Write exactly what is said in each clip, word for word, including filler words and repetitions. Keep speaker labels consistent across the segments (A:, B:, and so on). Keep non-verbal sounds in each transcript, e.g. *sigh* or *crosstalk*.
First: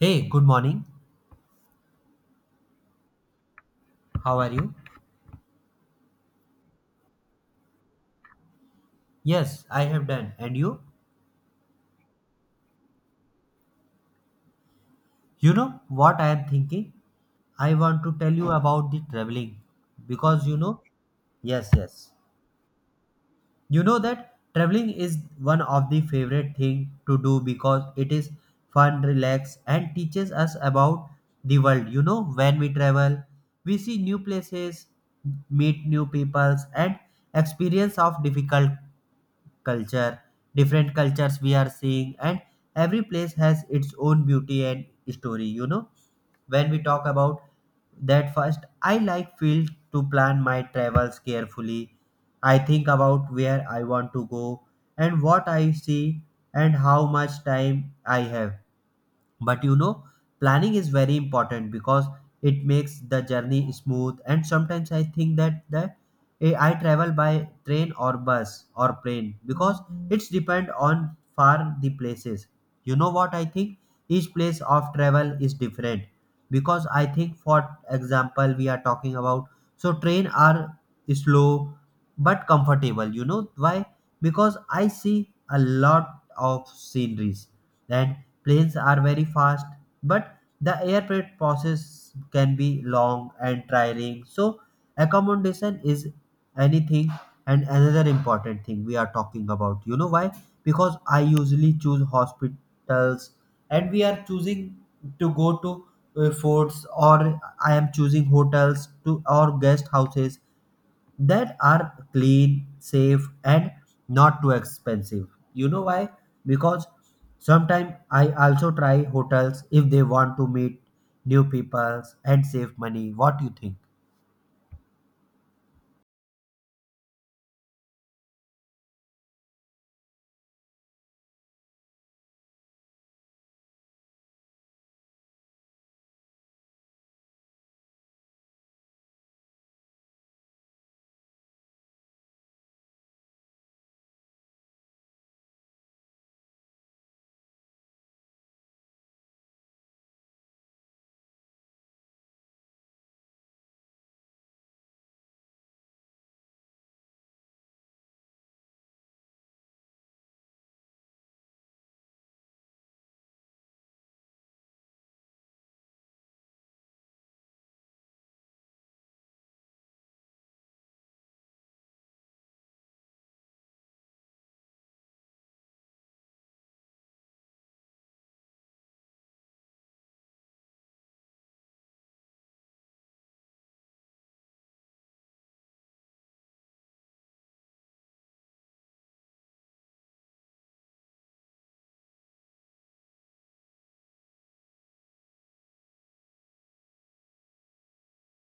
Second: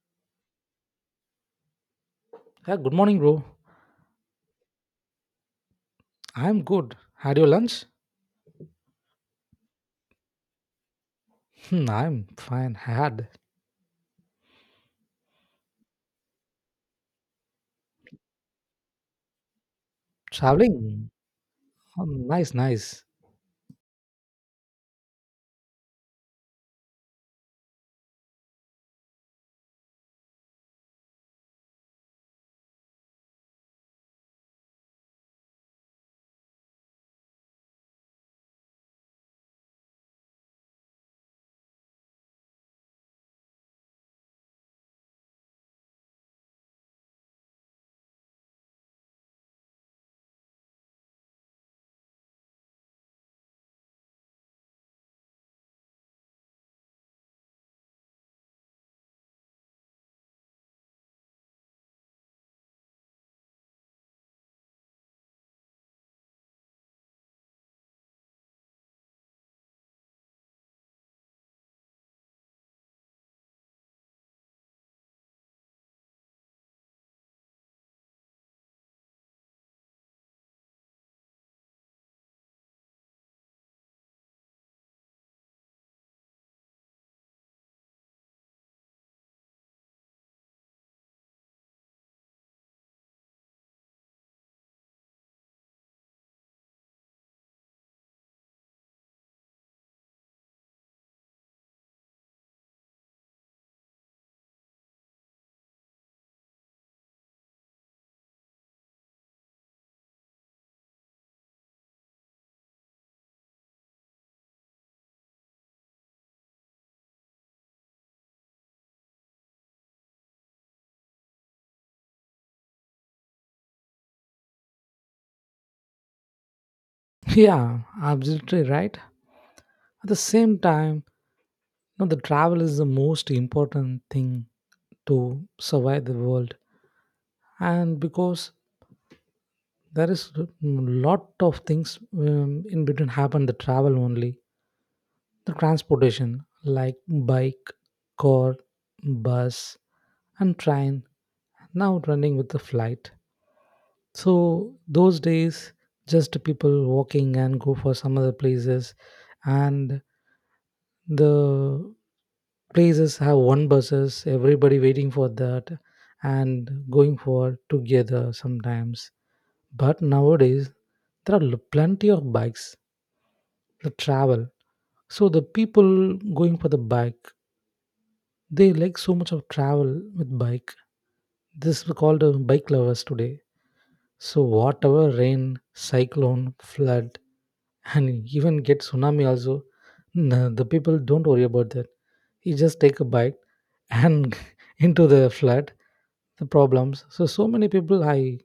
A: Hey, good morning.
B: Yeah, good morning, bro.
A: How are you?
B: I'm good. Had your lunch?
A: Yes, I have done. And you?
B: Hmm, I'm fine. Had
A: You know what I am thinking? I want to tell you about the traveling because you know,
B: traveling?
A: yes,
B: Oh,
A: yes.
B: nice, nice.
A: You know that traveling is one of the favorite thing to do because it is fun, relax and teaches us about the world. You know, when we travel, we see new places, meet new peoples and experience of difficult culture different cultures we are seeing, and every place has its own beauty and story. You know, when we talk about that, first I like feel to plan my travels carefully. I think about where I want to go and what I see and how much time I have. But you know, planning is very important because it makes the journey smooth. And sometimes I think that that eh, I travel by train or bus or plane because it's depend on far the places. You know what I think? Each place of travel is different because I think, for example, we are talking about so train are slow but comfortable. You know why? Because I see a lot of sceneries. And planes are very fast, but the airplane process can be long and tiring. So, accommodation is anything and another important thing we are talking about. You know why? Because I usually choose hospitals and we are choosing to go to uh, forts, or I am choosing hotels to or guest houses that are clean, safe, and not too expensive. You know why? Because sometimes I also try hotels if they want to meet new peoples and save money. What do you think?
B: *laughs* Yeah, absolutely right. At the same time, you know, the travel is the most important thing to survive the world, and because there is a lot of things um, in between happen the travel only. The transportation like bike, car, bus, and train now running with the flight. So those days, just people walking and go for some other places, and the places have one buses. Everybody waiting for that and going for together sometimes. But nowadays, there are l- plenty of bikes the travel. So the people going for the bike, they like so much of travel with bike. This we called uh, bike lovers today. So whatever rain, cyclone, flood, and even get tsunami also, n- the people don't worry about that. You just take a bike and *laughs* into the flood, the problems. So so many people I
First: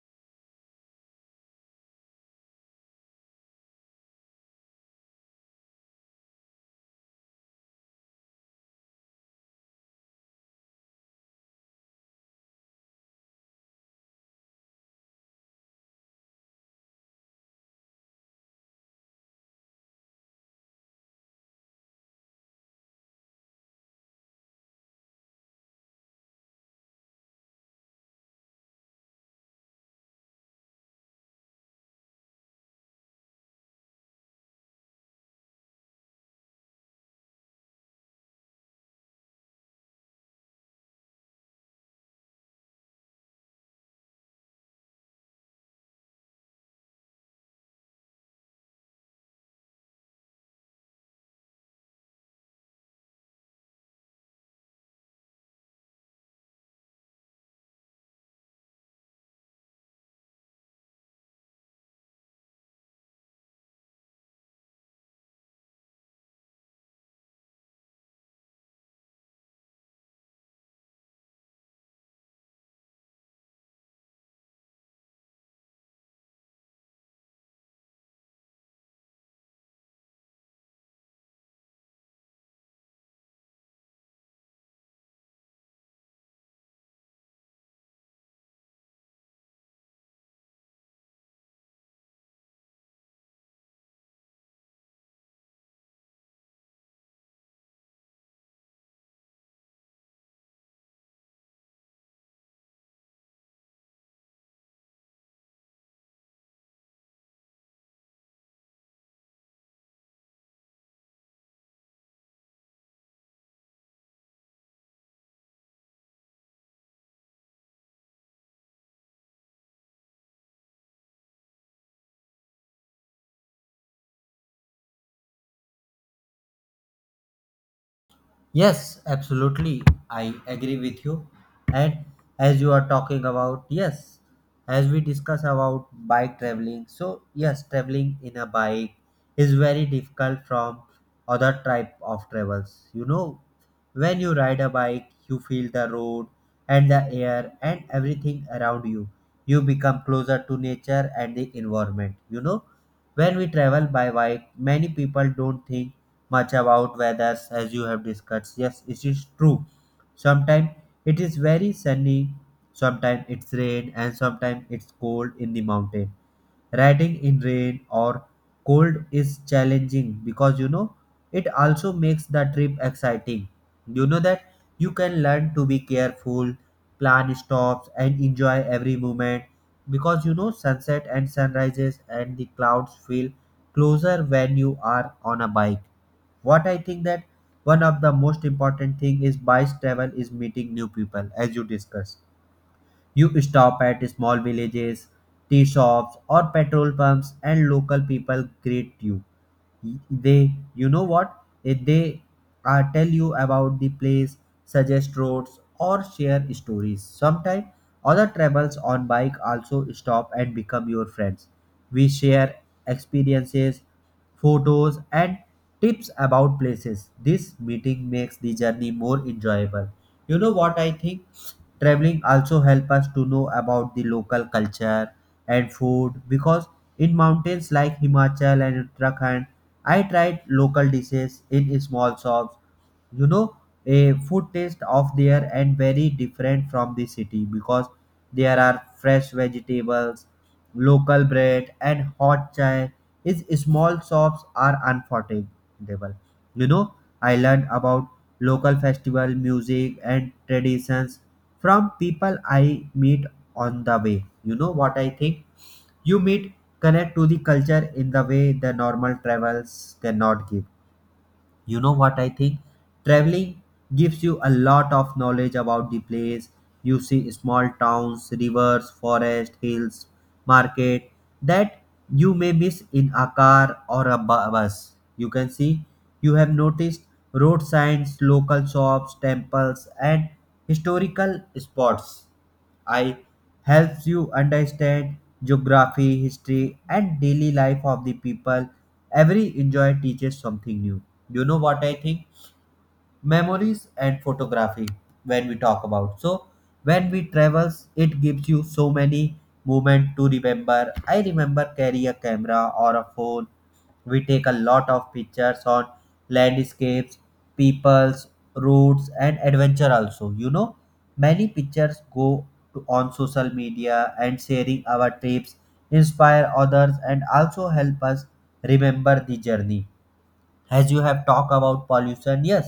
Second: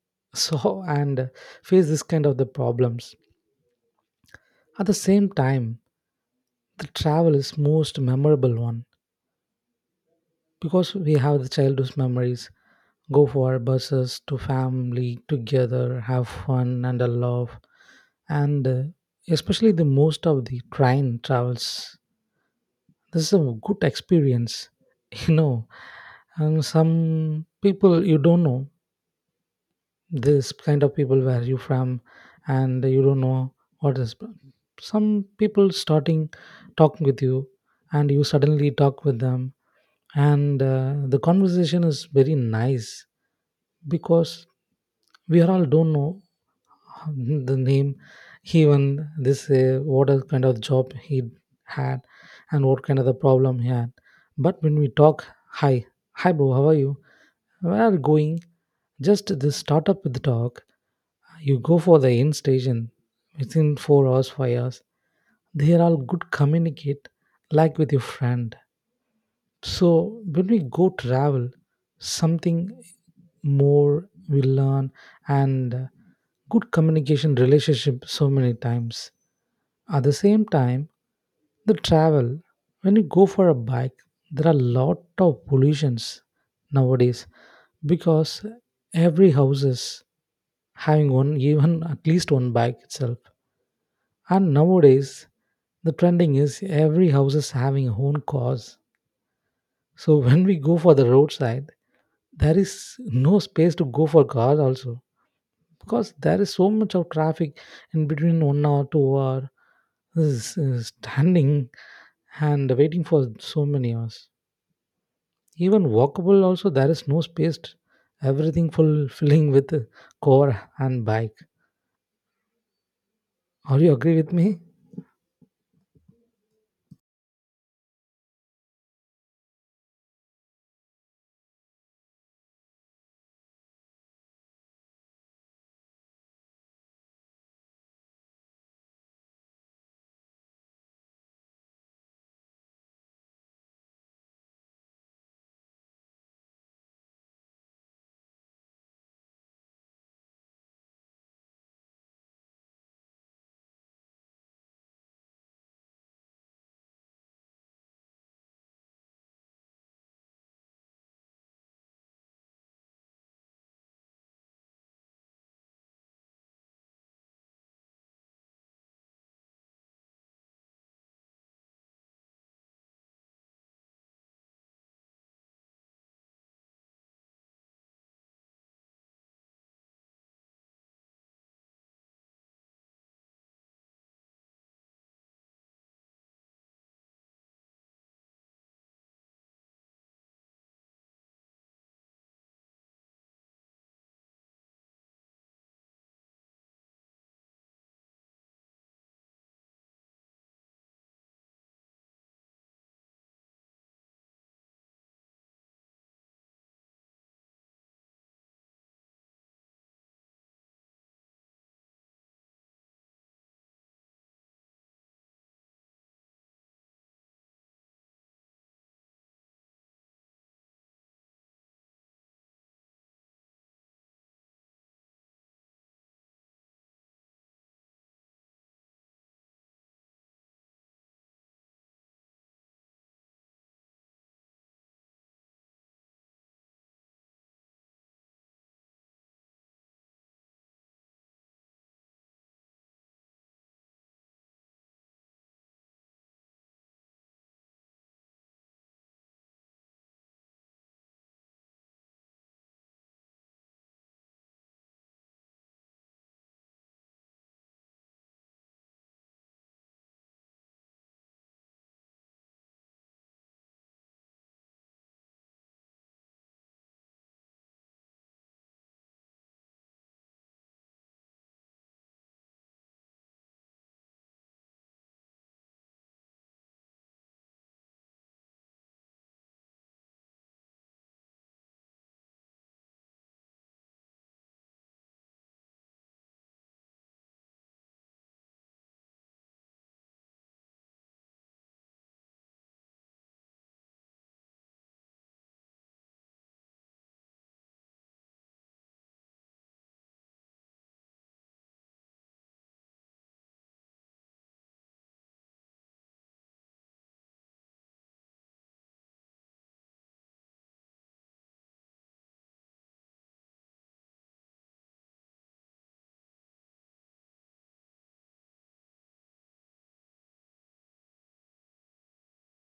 B: *laughs* saw and face this kind of the problems. At the same time, the travel is most memorable one because we have the childhood memories go for our buses to family together have fun and a love and uh, especially the most of the train travels this is a good experience *laughs* you know and some people you don't know this kind of people where you from, and you don't know what is some people starting talking with you, and you suddenly talk with them, and uh, the conversation is very nice because we are all don't know *laughs* the name, even this uh, what is kind of job he had and what kind of the problem he had. But when we talk, hi, hi bro, how are you, where are you going, just this start up with the talk. You go for the end station within four hours, five hours, they are all good communicate like with your friend. So when we go travel, something more we learn and uh, good communication relationship so many times. At the same time, the travel when you go for a bike, there are lot of pollutions nowadays because every houses having one, even at least one bike itself. And nowadays the trending is every house is having own cars, so *laughs* when we go for the roadside, there is no space to go for cars also because there is so much of traffic in between one hour, two hour, this is standing and waiting for so many hours. Even walkable also there is no space. Everything full filling *laughs* with car and bike. Are you agree with me?
A: Yes, absolutely. I agree with you. And as you are talking about, yes, as we discuss about bike traveling, so yes, traveling in a bike is very difficult from other type of travels. You know, when you ride a bike, you feel the road and the air and everything around you. You become closer to nature and the environment. You know, when we travel by bike, many people don't think much about weather as you have discussed. Yes, it is true. Sometimes it is very sunny, sometimes it's rain, and sometimes it's cold in the mountain. Riding in rain or cold is challenging because you know it also makes the trip exciting. You know that you can learn to be careful, plan stops, and enjoy every moment because you know sunset and sunrises and the clouds feel closer when you are on a bike. What I think that one of the most important thing is bike travel is meeting new people, as you discussed. You stop at small villages, tea shops or petrol pumps, and local people greet you. They, you know what Eh, they uh, tell you about the place, suggest roads or share stories. Sometimes other travels on bike also stop and become your friends. We share experiences, photos and tips about places. This meeting makes the journey more enjoyable. You know what I think? Traveling also help us to know about the local culture and food because in mountains like Himachal and Uttarakhand, I tried local dishes in small shops. You know, a food taste of there and very different from the city because there are fresh vegetables, local bread, and hot chai. Is small shops are unforgettable. You know, I learned about local festival music and traditions from people I meet on the way. You know what I think? You meet, connect to the culture in the way the normal travels cannot give. You know what I think? Traveling gives you a lot of knowledge about the place. You see small towns, rivers, forest, hills, market that you may miss in a car or a bu- bus. You can see, you have noticed road signs, local shops, temples, and historical spots. I helps you understand geography, history, and daily life of the people. Every enjoy teaches something new. You know what I think? Memories and photography, when we talk about, so when we travels, it gives you so many moment to remember. I remember carry a camera or a phone. We take a lot of pictures on landscapes, peoples, routes and adventure also. You know, many pictures go to, on social media, and sharing our trips inspire others and also help us remember the journey. As you have talked about pollution, yes,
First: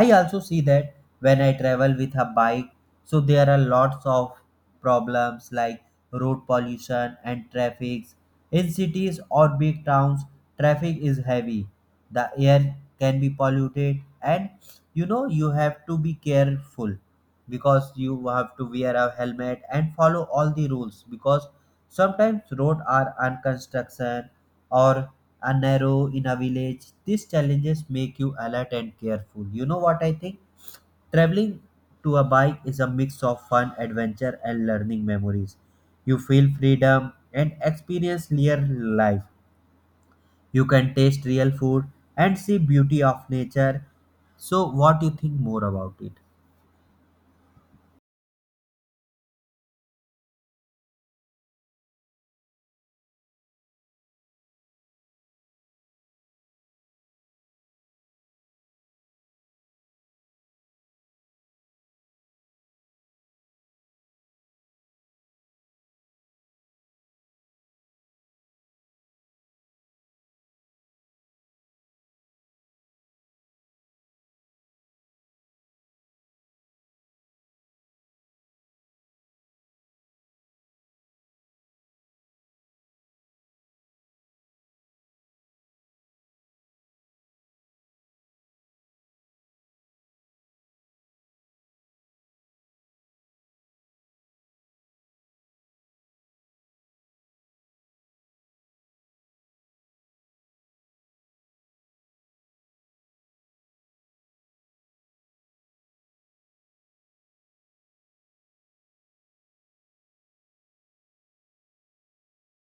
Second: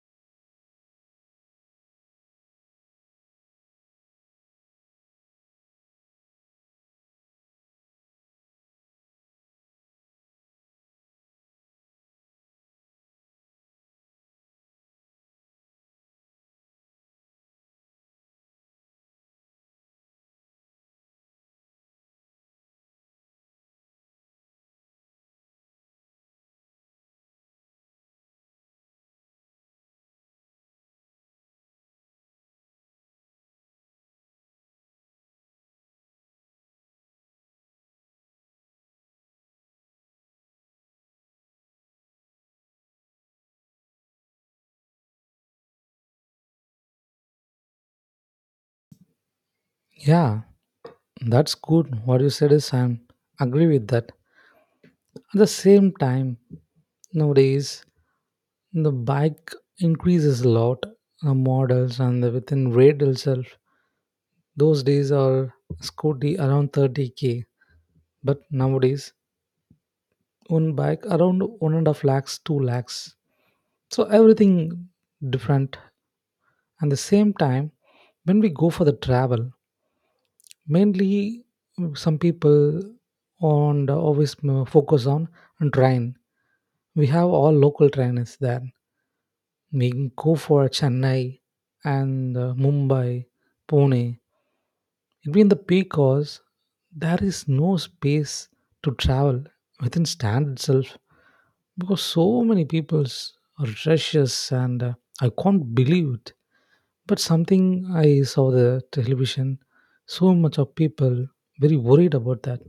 A: I also see that when I travel with a bike, so there are lots of problems like road pollution and traffic in cities or big towns. Traffic is heavy, the air can be polluted, and you know you have to be careful because you have to wear a helmet and follow all the rules because sometimes roads are unconstruction or a narrow in a village. These challenges make you alert and careful. You know what I think? Traveling to a bike is a mix of fun, adventure, and learning memories. You feel freedom and experience real life. You can taste real food and see beauty of nature. So, what do you think more about it?
B: Yeah, that's good. What you said is I am agree with that. At the same time, nowadays the bike increases a lot, uh, models, and the within rate itself. Those days are scooty around thirty k, but nowadays one bike around one and a half lakhs, two lakhs. So everything different. And the same time, when we go for the travel, mainly mm, some people on the always mm, focus on train. We have all local trainers there. We can go for Chennai and uh, Mumbai, Pune. It'll be in the peak hours. There is no space to travel within stand itself because so many people's are rushes, and uh, I can't believe it. But something I saw the television, so much of people very worried about that.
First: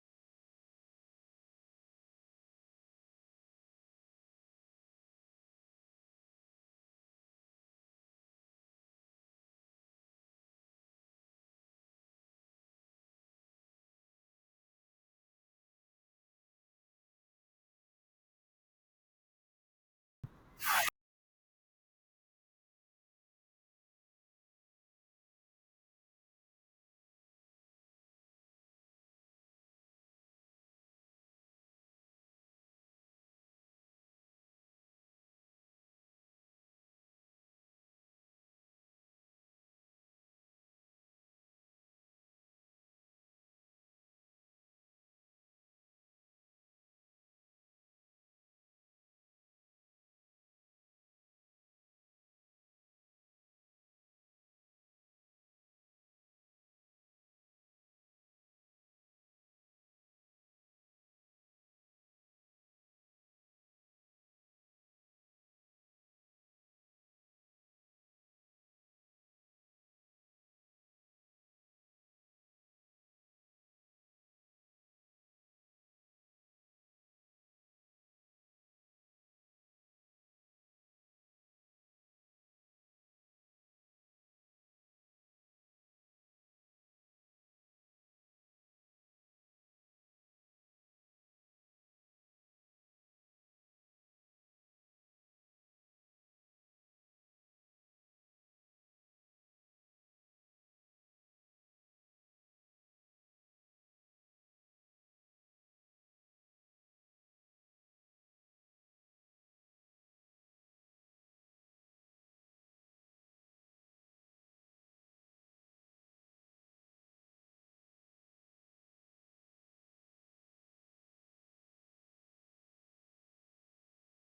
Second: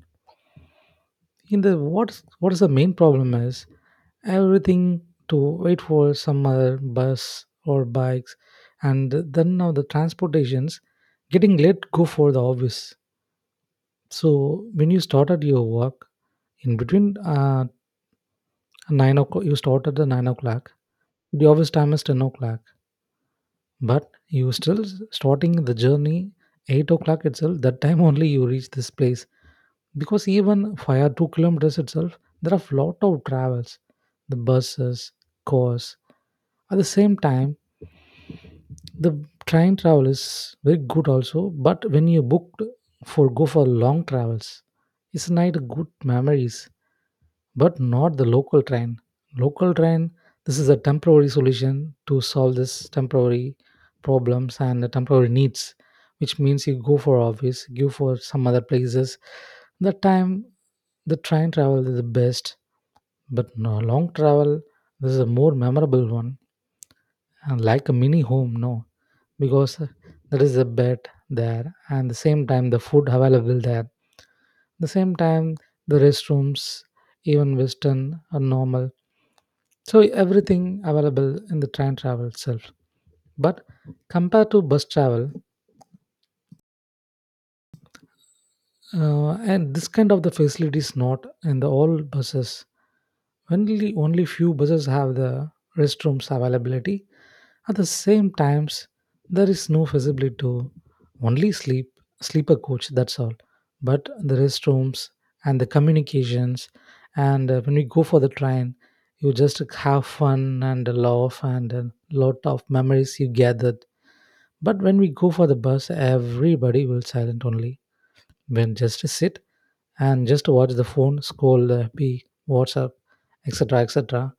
B: In the what's what is the main problem is everything to wait for some other bus or bikes, and then now the transportations getting late go for the office. So when you started your work in between uh, nine o'clock, you start at the nine o'clock, the office time is ten o'clock, but you still s- starting the journey eight o'clock itself, that time *laughs* only you reach this place because even five or two kilometers itself there are lot of travels, the buses, cars. At the same time, the train travel is very good also, but when you booked for go for long travels, it's not good memories, but not the local train. Local train, this is a temporary solution to solve this temporary problems and the temporary needs, which means you go for office, go for some other places. That time, the train travel is the best, but no long travel. This is a more memorable one and like a mini home, no, because there is a bed there, and the same time the food available there. The same time the restrooms, even Western or normal. So everything available in the train travel itself. But compared to bus travel, Uh, and this kind of the facility is not in the all buses. Only only few buses have the restrooms availability. At the same times, there is no facility to only sleep, sleeper coach. That's all. But the restrooms and the communications, and uh, when we go for the train, you just have fun and laugh and a lot of memories you gathered. But when we go for the bus, everybody will silent only. When just sit and just watch the phone, scroll the F B, WhatsApp, et cetera, et cetera.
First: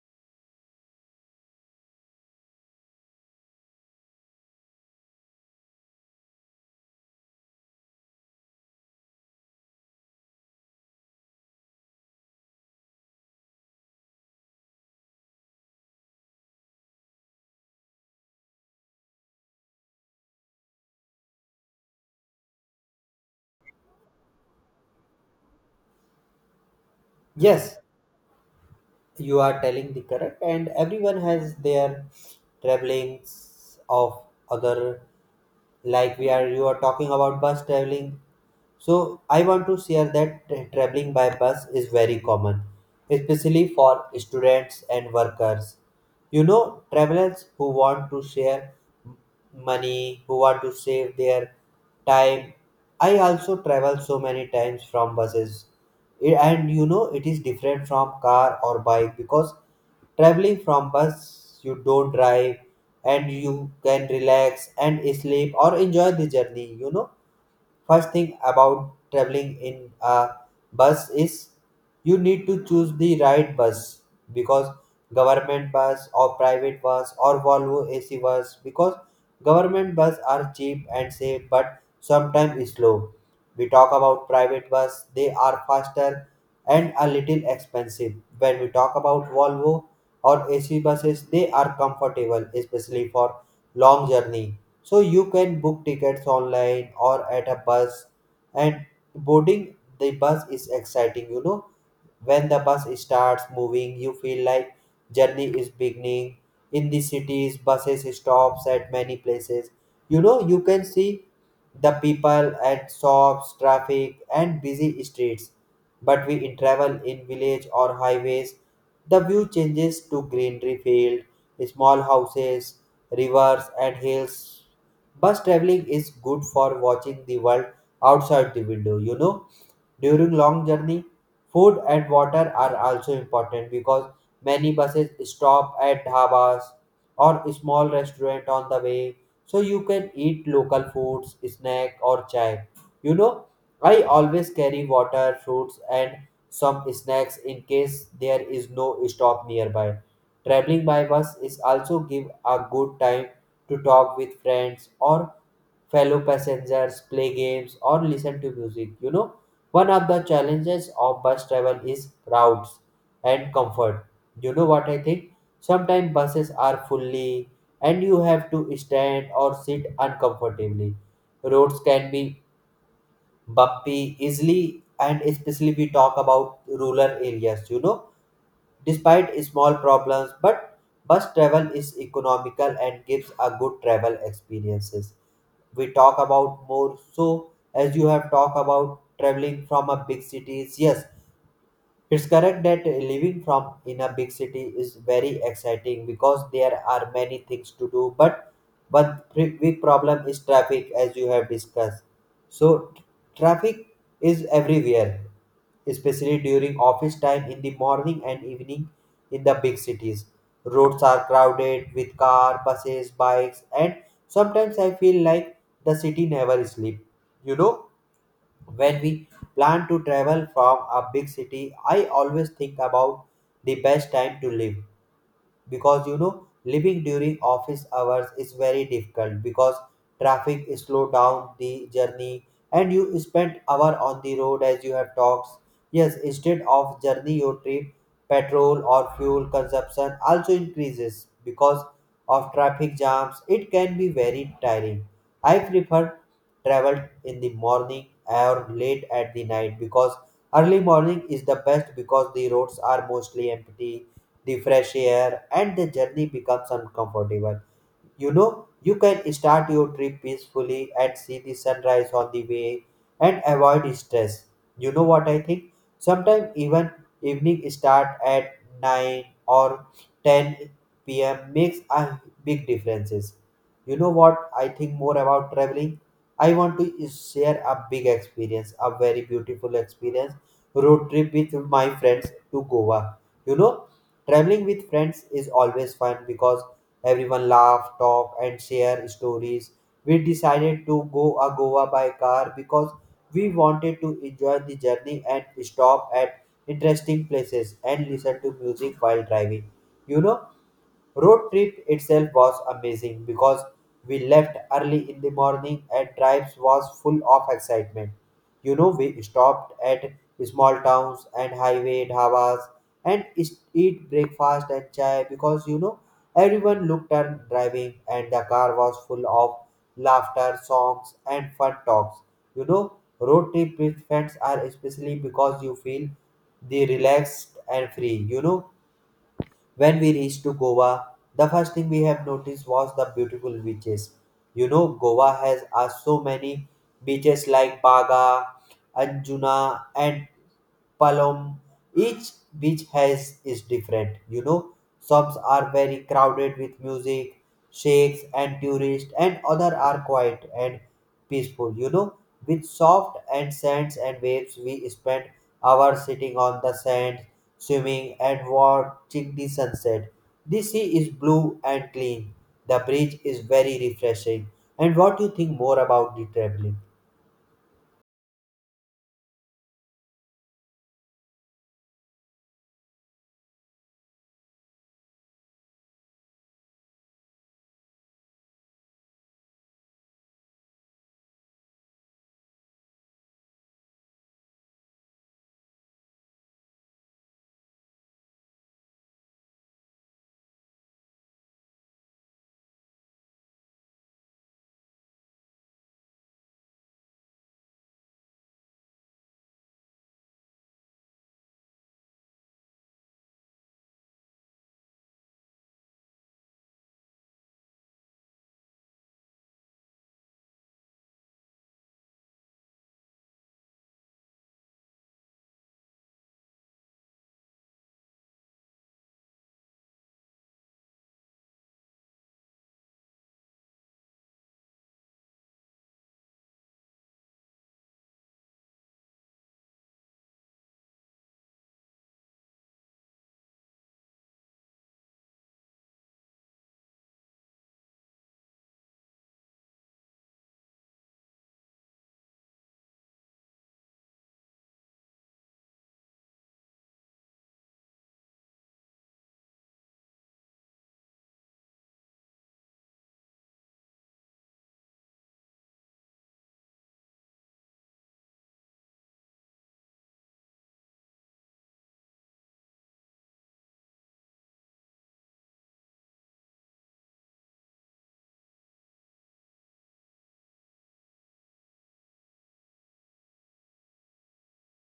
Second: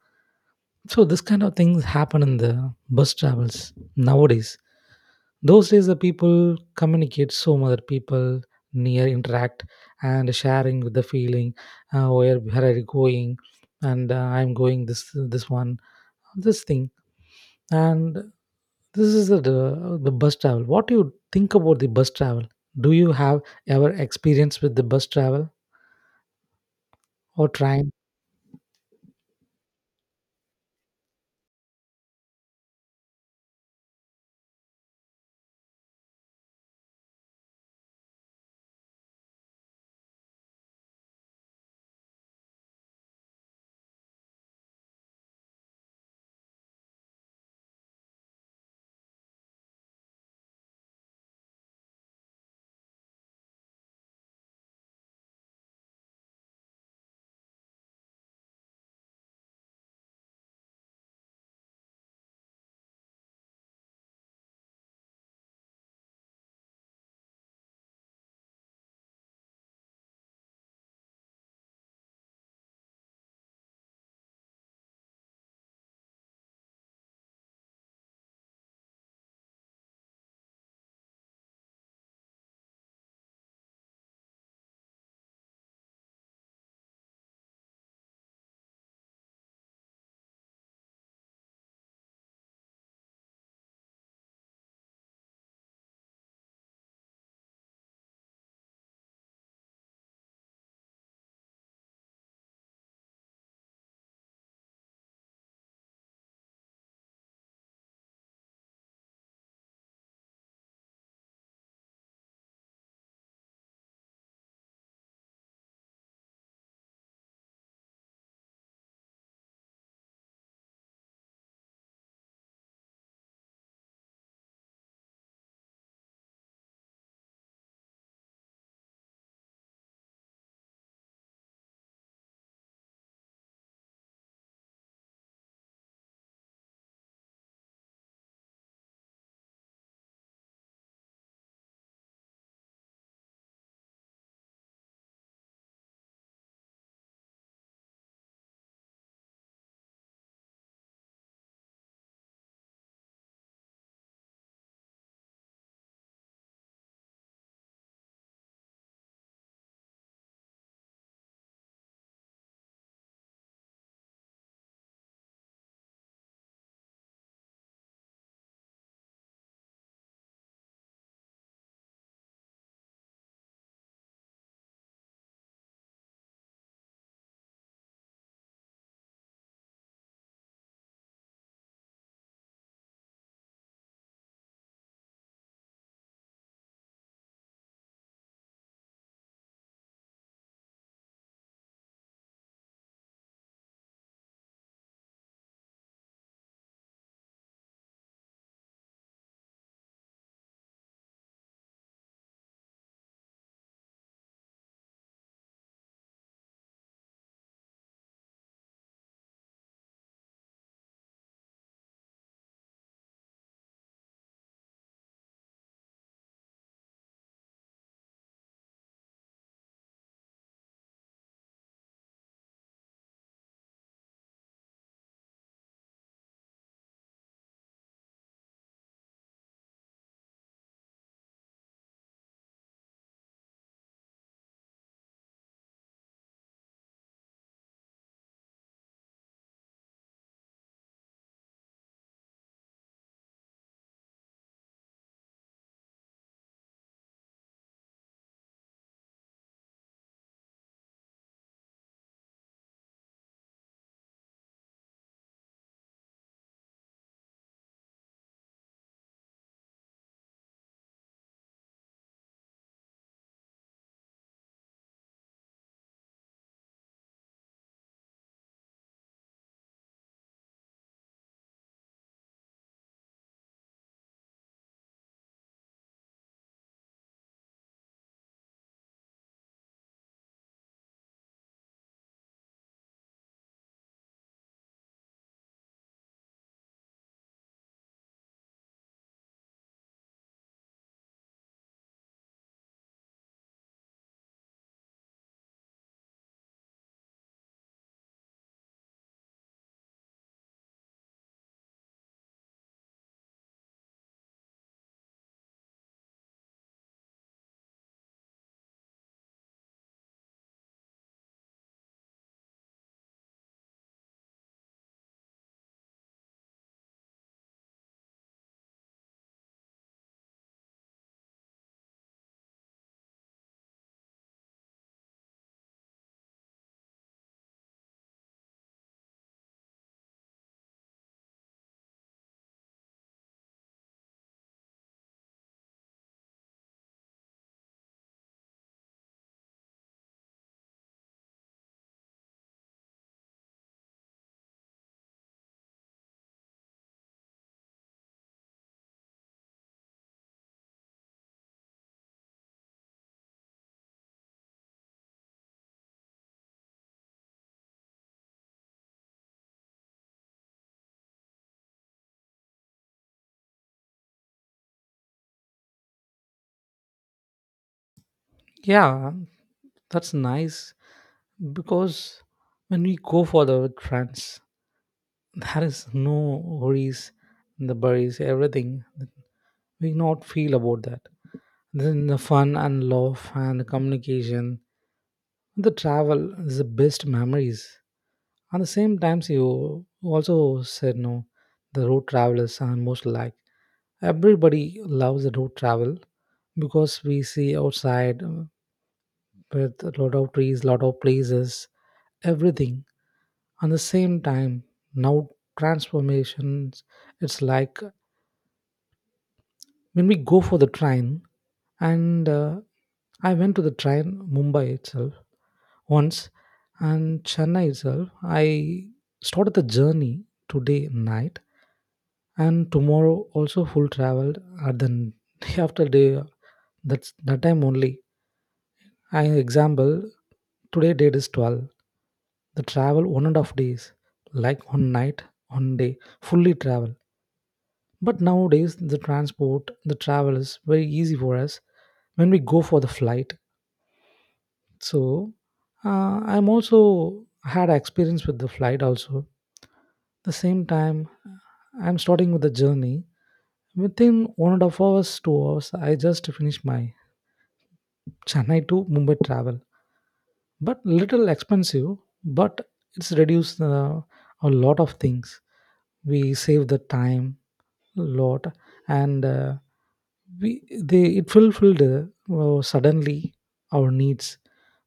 B: So this kind of things happen in the bus travels nowadays. Those days, the people communicate so much that people near interact and sharing with the feeling, uh, where where are you going, and uh, I'm going this this one, this thing, and this is the, the the bus travel. What do you think about the bus travel? Do you have ever experience with the bus travel or
A: Yes,
B: train?
A: you are telling the correct, and everyone has their travelings of other. Like we are you are talking about bus traveling, so I want to share that tra- traveling by bus is very common, especially for students and workers. You know, travelers who want to share m- money, who want to save their time. I also travel so many times from buses it, and you know it is different from car or bike because traveling from bus you don't drive and you can relax and sleep or enjoy the journey. You know, first thing about traveling in a bus is you need to choose the right bus because government bus or private bus or Volvo A C bus. Because government bus are cheap and safe but sometimes slow. We talk about private bus, they are faster and a little expensive. When we talk about Volvo or A C buses, they are comfortable, especially for long journey. So you can book tickets online or at a bus, and boarding the bus is exciting, you know. When the bus starts moving, you feel like journey is beginning. In the cities, buses stops at many places. You know, you can see the people at shops, traffic and busy streets. But we in travel in village or highways, the view changes to greenery field, small houses, rivers and hills. Bus traveling is good for watching the world outside the window. You know, during long journey, food and water are also important because many buses stop at dhabas or small restaurant on the way, so you can eat local foods, snack or chai. You know, I always carry water, fruits and some snacks in case there is no stop nearby. Traveling by bus is also give a good time to talk with friends or fellow passengers, play games, or listen to music. You know, one of the challenges of bus travel is crowds and comfort. You know what I think? Sometimes buses are fully and you have to stand or sit uncomfortably. Roads can be bumpy easily, and especially we talk about rural areas, you know. Despite small problems, but bus travel is economical and gives a good travel experiences. We talk about more. So as you have talked about traveling from a big cities, yes, it's correct that living from in a big city is very exciting because there are many things to do. But but pre- big problem is traffic, as you have discussed. So t- Traffic is everywhere, especially during office time in the morning and evening in the big cities. Roads are crowded with car, buses, bikes, and sometimes I feel like the city never sleeps. You know, when we plan to travel from a big city, I always think about the best time to live because you know living during office hours is very difficult because traffic slow down the journey and you spend hour on the road, as you have talks. Yes, instead of journey your trip, petrol or fuel consumption also increases because of traffic jams. It can be very tiring. I prefer travel in the morning or late at the night because early morning is the best because the roads are mostly empty, the fresh air, and the journey becomes uncomfortable. You know, you can start your trip peacefully and see the sunrise on the way and avoid stress. You know what I think? Sometimes even evening start at nine or ten p m makes a big differences. You know what I think more about traveling? I want to share a big experience, a very beautiful experience, road trip with my friends to Goa. You know, traveling with friends is always fun because everyone laughed, talked, and shared stories. We decided to go a Goa by car because we wanted to enjoy the journey and stop at interesting places and listen to music while driving. You know, road trip itself was amazing because we left early in the morning and drives was full of excitement. You know, we stopped at small towns and highway dhabas and is- eat breakfast and chai, because you know everyone looked at driving and the car was full of laughter, songs and fun talks. You know, road trip with friends are especially because you feel the relaxed and free. You know, when we reached to Goa, the first thing we have noticed was the beautiful beaches. You know, Goa has uh, so many beaches like Baga, Anjuna, and Palom. Each beach has is different, you know. Some are very crowded with music, shakes and tourists, and other are quiet and peaceful, you know. With soft and sands and waves, we spend hours sitting on the sand, swimming and watching the sunset. The sea is blue and clean. The bridge is very refreshing. And what do you think more about the traveling?
B: Yeah, that's nice because when we go for the trance, there is no worries, the worries, everything. We not feel about that. Then the fun and love and the communication, the travel is the best memories. At the same times, you also said no, the road travelers are most like everybody loves the road travel because we see outside uh, with a lot of trees, lot of places, everything. At the same time now transformations it's like when we go for the train, and uh, i went to the train, Mumbai itself once, and Chennai itself I started the journey today night, and tomorrow also full traveled at the n- *laughs* day after day, that's that time only. An example, today date is twelve. The travel one and a half days, like one night, one day, fully travel. But nowadays, the transport, the travel is very easy for us when we go for the flight. So, uh, I'm also had experience with the flight also. The same time, I'm starting with the journey. Within one and a half hours, two hours, I just finished my Chennai to Mumbai travel. But little expensive, but it's reduced uh, a lot of things, we save the time a lot, and uh, we they it fulfilled uh, suddenly our needs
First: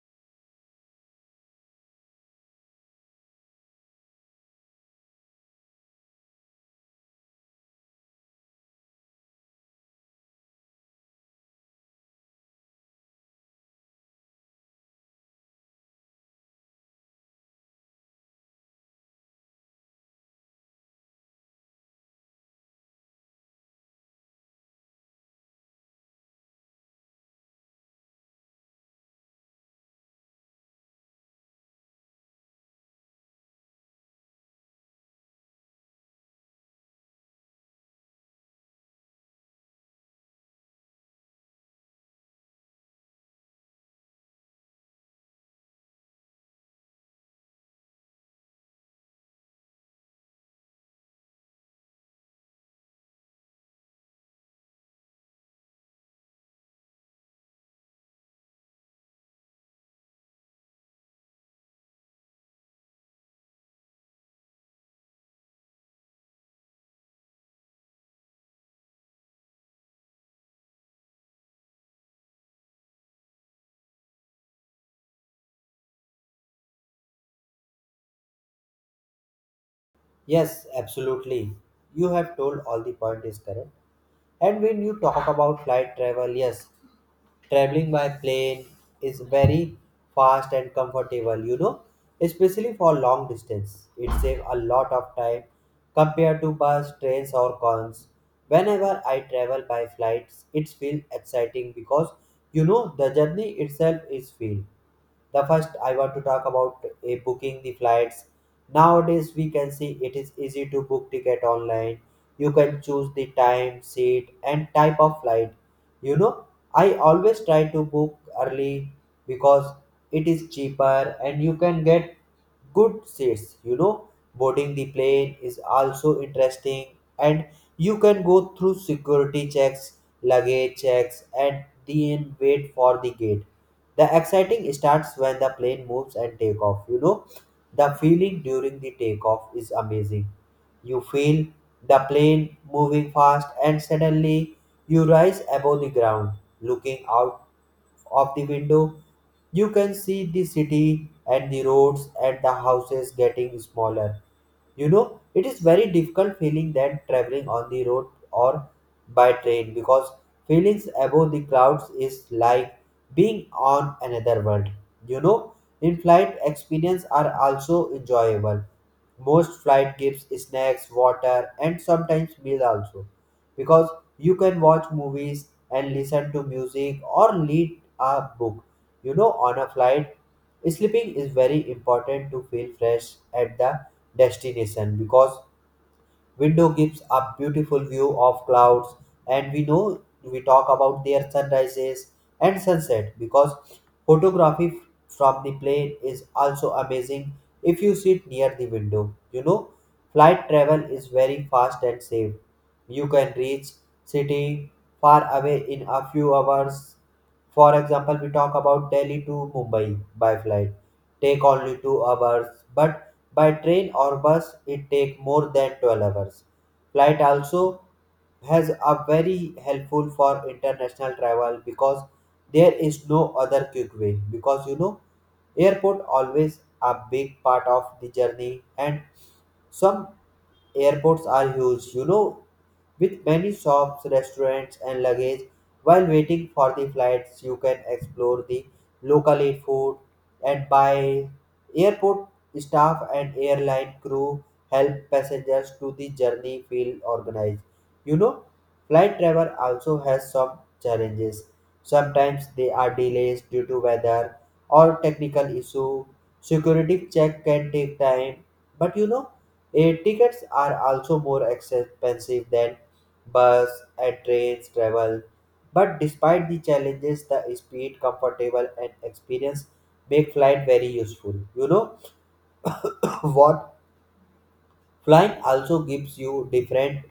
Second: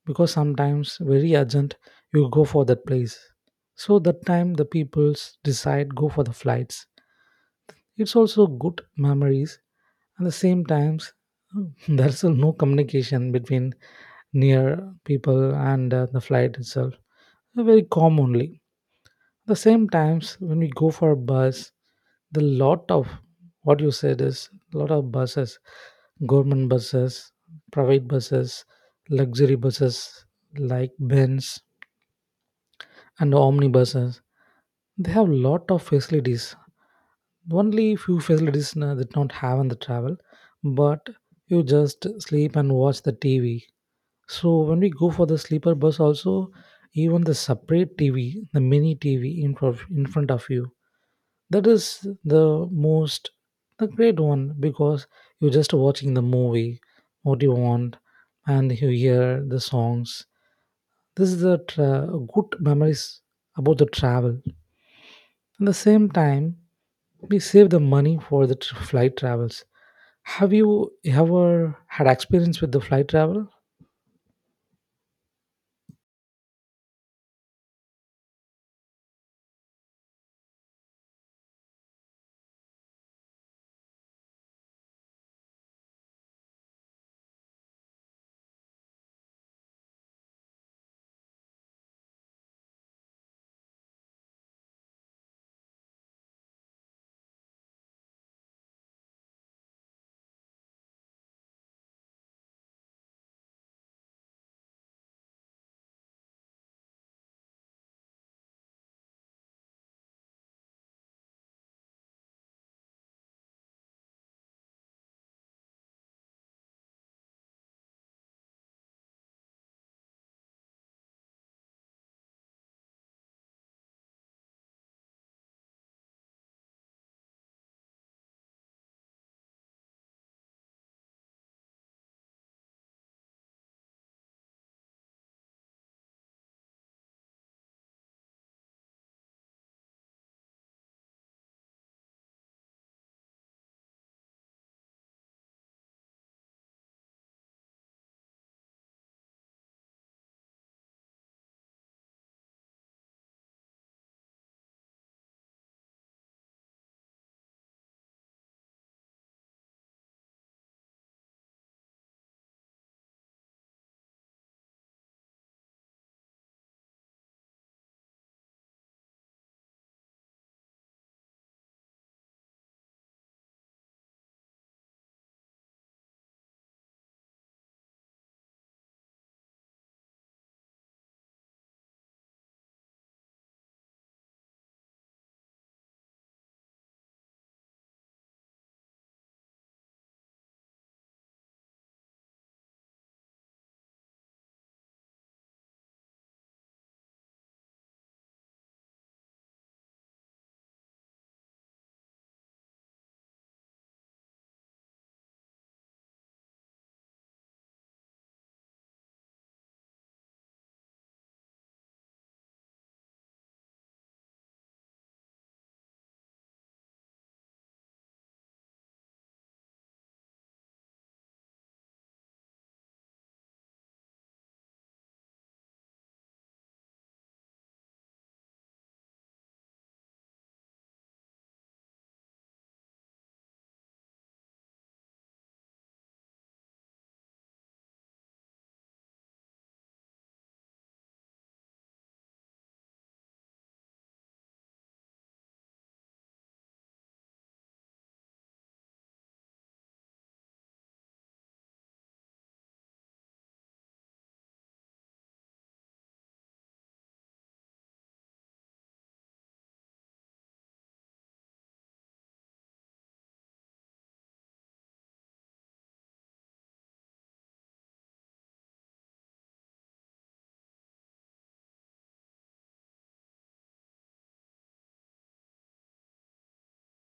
B: because sometimes very urgent you go for that place. So that time the peoples decide go for the flights, it's also good memories. At the same times, *laughs* there's still no communication between near people and uh, the flight itself. Very commonly. At the same times, when we go for a bus, the lot of what you said is a lot of buses, government buses, private buses, luxury buses like Benz and omnibuses. They have lot of facilities. Only few facilities na- that not have in the travel, but you just sleep and watch the T V. So when we go for the sleeper bus, also even the separate T V, the mini T V in front in front of you, that is the most the great one because you're just watching the movie, what you want, and you hear the songs. This is a tra- good memories about the travel. At the same time, we save the money for the tr- flight travels. Have you ever had experience with the flight travel?
A: Yes, absolutely. You have told all the point is correct. And when you talk about flight travel, yes, traveling by plane is very fast and comfortable, you know, especially for long distance. It saves a lot of time compared to bus, trains, or cons. Whenever I travel by flights, it feels exciting because you know the journey itself is filled. The first I want to talk about uh, booking the flights. Nowadays we can see it is easy to book ticket online. You can choose the time, seat and type of flight, you know, I always try to book early because it is cheaper and you can get good seats. You know, boarding the plane is also interesting, and you can go through security checks, luggage checks, and then wait for the gate. The exciting starts when the plane moves and take off. You know, the feeling during the takeoff is amazing. You feel the plane moving fast, and suddenly you rise above the ground, looking out of the window, you can see the city and the roads and the houses getting smaller. You know, it is very difficult feeling than traveling on the road or by train, because feelings above the clouds is like being on another world, you know. In flight experience are also enjoyable, most flight gives snacks, water and sometimes meal also, because you can watch movies and listen to music or read a book. You know, on a flight, sleeping is very important to feel fresh at the destination, because window gives a beautiful view of clouds, and we know we talk about their sunrises and sunset, because photography from the plane is also amazing if you sit near the window. You know, flight travel is very fast and safe. You can reach city far away in a few hours. For example, we talk about Delhi to Mumbai by flight. Take only two hours, but by train or bus, it take more than twelve hours. Flight also has a very helpful for international travel because there is no other quick way. Because you know, airport always a big part of the journey, and some airports are huge, you know, with many shops, restaurants, and luggage. While waiting for the flights, you can explore the local, eat food and buy. Airport staff and airline crew help passengers to the journey feel organized. You know, flight travel also has some challenges. Sometimes there are delays due to weather or technical issue. Security check can take time, but you know, air tickets are also more expensive than bus and trains travel. But despite the challenges, the speed, comfortable, and experience make flight very useful. You know *laughs* what, flying also gives you different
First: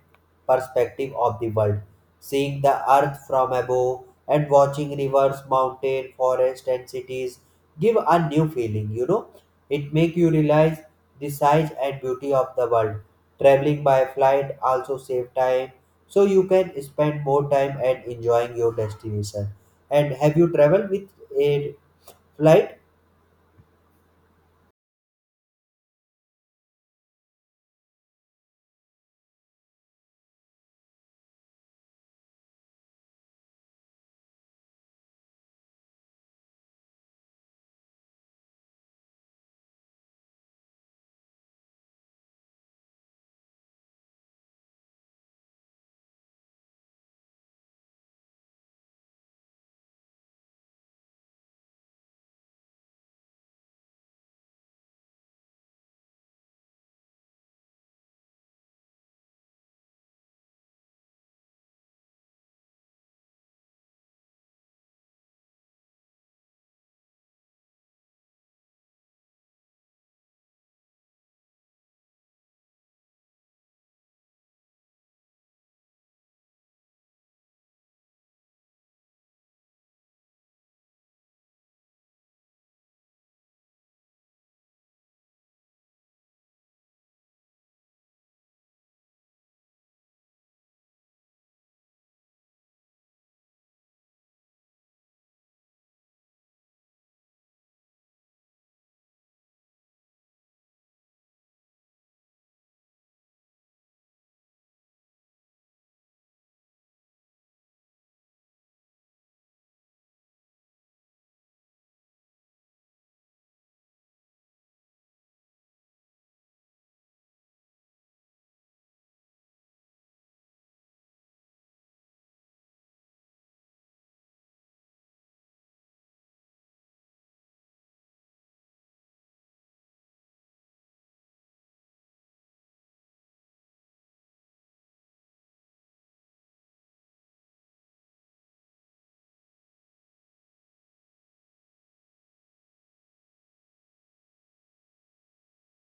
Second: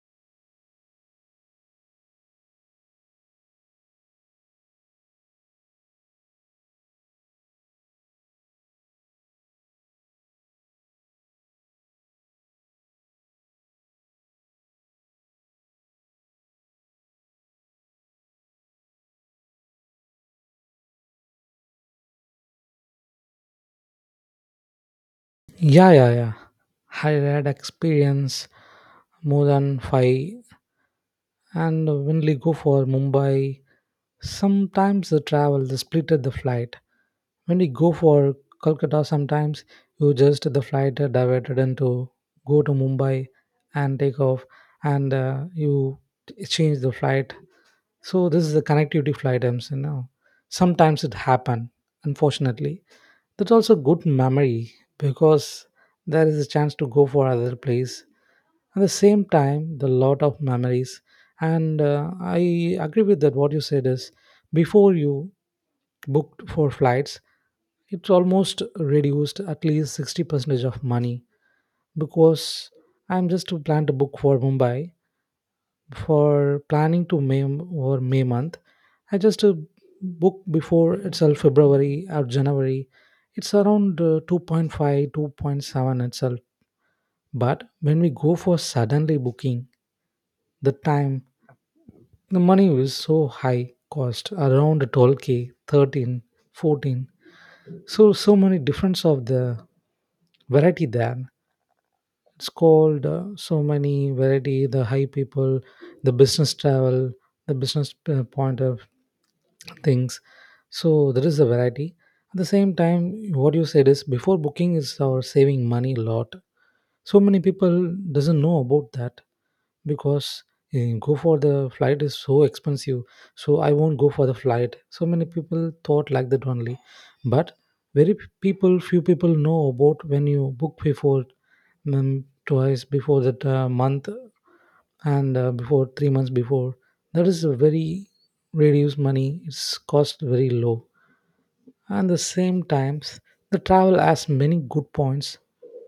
A: perspective of the world, seeing the earth from above and watching rivers, mountain, forest and cities give a new feeling, you know. It make you realize the size and beauty of the world. Traveling by flight also save time, so you can spend more time and enjoying your destination. And have you traveled with a flight?
B: Yeah, yeah, yeah. I had experience more than five, and when we go for Mumbai, sometimes the travel, the split at the flight. When we go for Kolkata, sometimes you just the flight are diverted into go to Mumbai and take off, and uh, you t- change the flight. So this is the connectivity flight. I'm saying now. Sometimes it happen. Unfortunately, that's also good memory because there is a chance to go for other place. At the same time, the lot of memories, and uh, I agree with that. What you said is, before you booked for flights, it's almost reduced at least sixty percentage of money because I'm just to plan to book for Mumbai for planning to May or May month. I just uh, book before itself February or January. It's around uh, two point five, itself. But when we go for suddenly booking, the time, the money is so high cost around twelve k, thirteen, fourteen. So so many difference of the variety there. It's called uh, so many variety. The high people, the business travel, the business uh, point of things. So there is a variety. At the same time, what you said is before booking is our saving money a lot, so many people doesn't know about that because eh, go for the flight is so expensive, so I won't go for the flight, so many people thought like that only. But very p- people few people know about when you book before, mm, twice before that uh, month, and uh, before three months before, that is a very reduced money, it's cost very low. At the same times, the travel has many good points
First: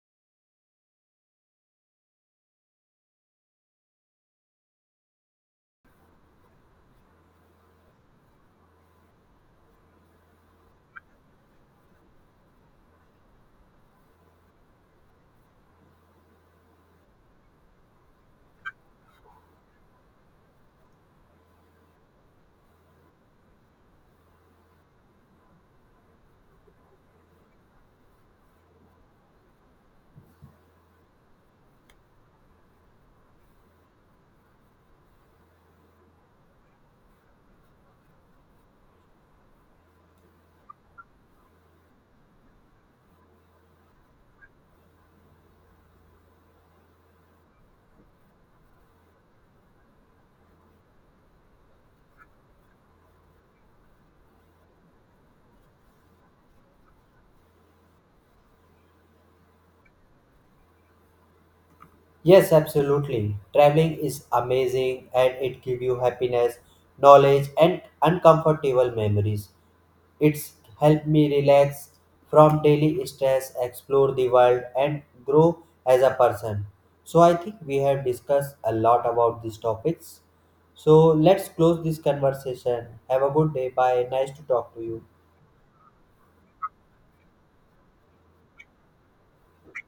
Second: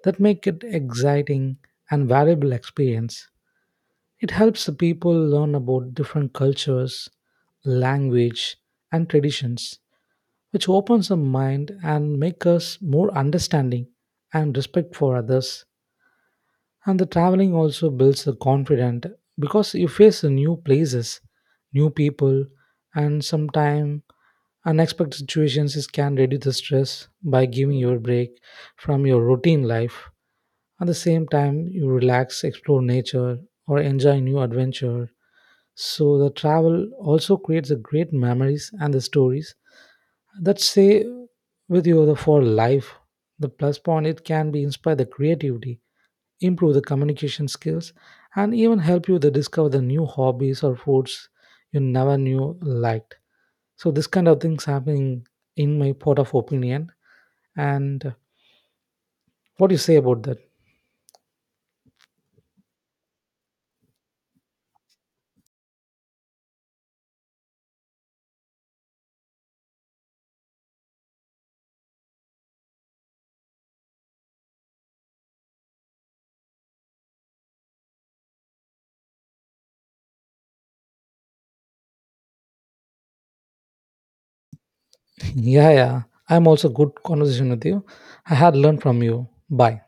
B: that make it exciting and valuable experience. It helps the people learn about different cultures, language, and traditions, which opens the mind and makes us more understanding and respect for others. And the traveling also builds the confidence because you face the new places, new people, and sometimes unexpected situations is- can reduce the stress by giving you a break from your routine life. At the same time, you relax, explore nature, or enjoy new adventure. So the travel also creates the great memories and the stories that stay with you the for life. The plus point it can be inspire the creativity, improve the communication skills, and even help you to discover the new hobbies or foods you never knew liked. So this kind of things happening in my part of opinion. And what do you say about that?
A: Yes, absolutely. Traveling is amazing and it gives you happiness, knowledge, and uncomfortable memories. It's helped me relax from daily stress, explore the world, and grow as a person. So, I think we have discussed a lot about these topics. So, let's close this conversation. Have a good day. Bye. Nice to talk to you.
B: *laughs* Yeah, yeah. I'm also good conversation with you. I had learned from you. Bye.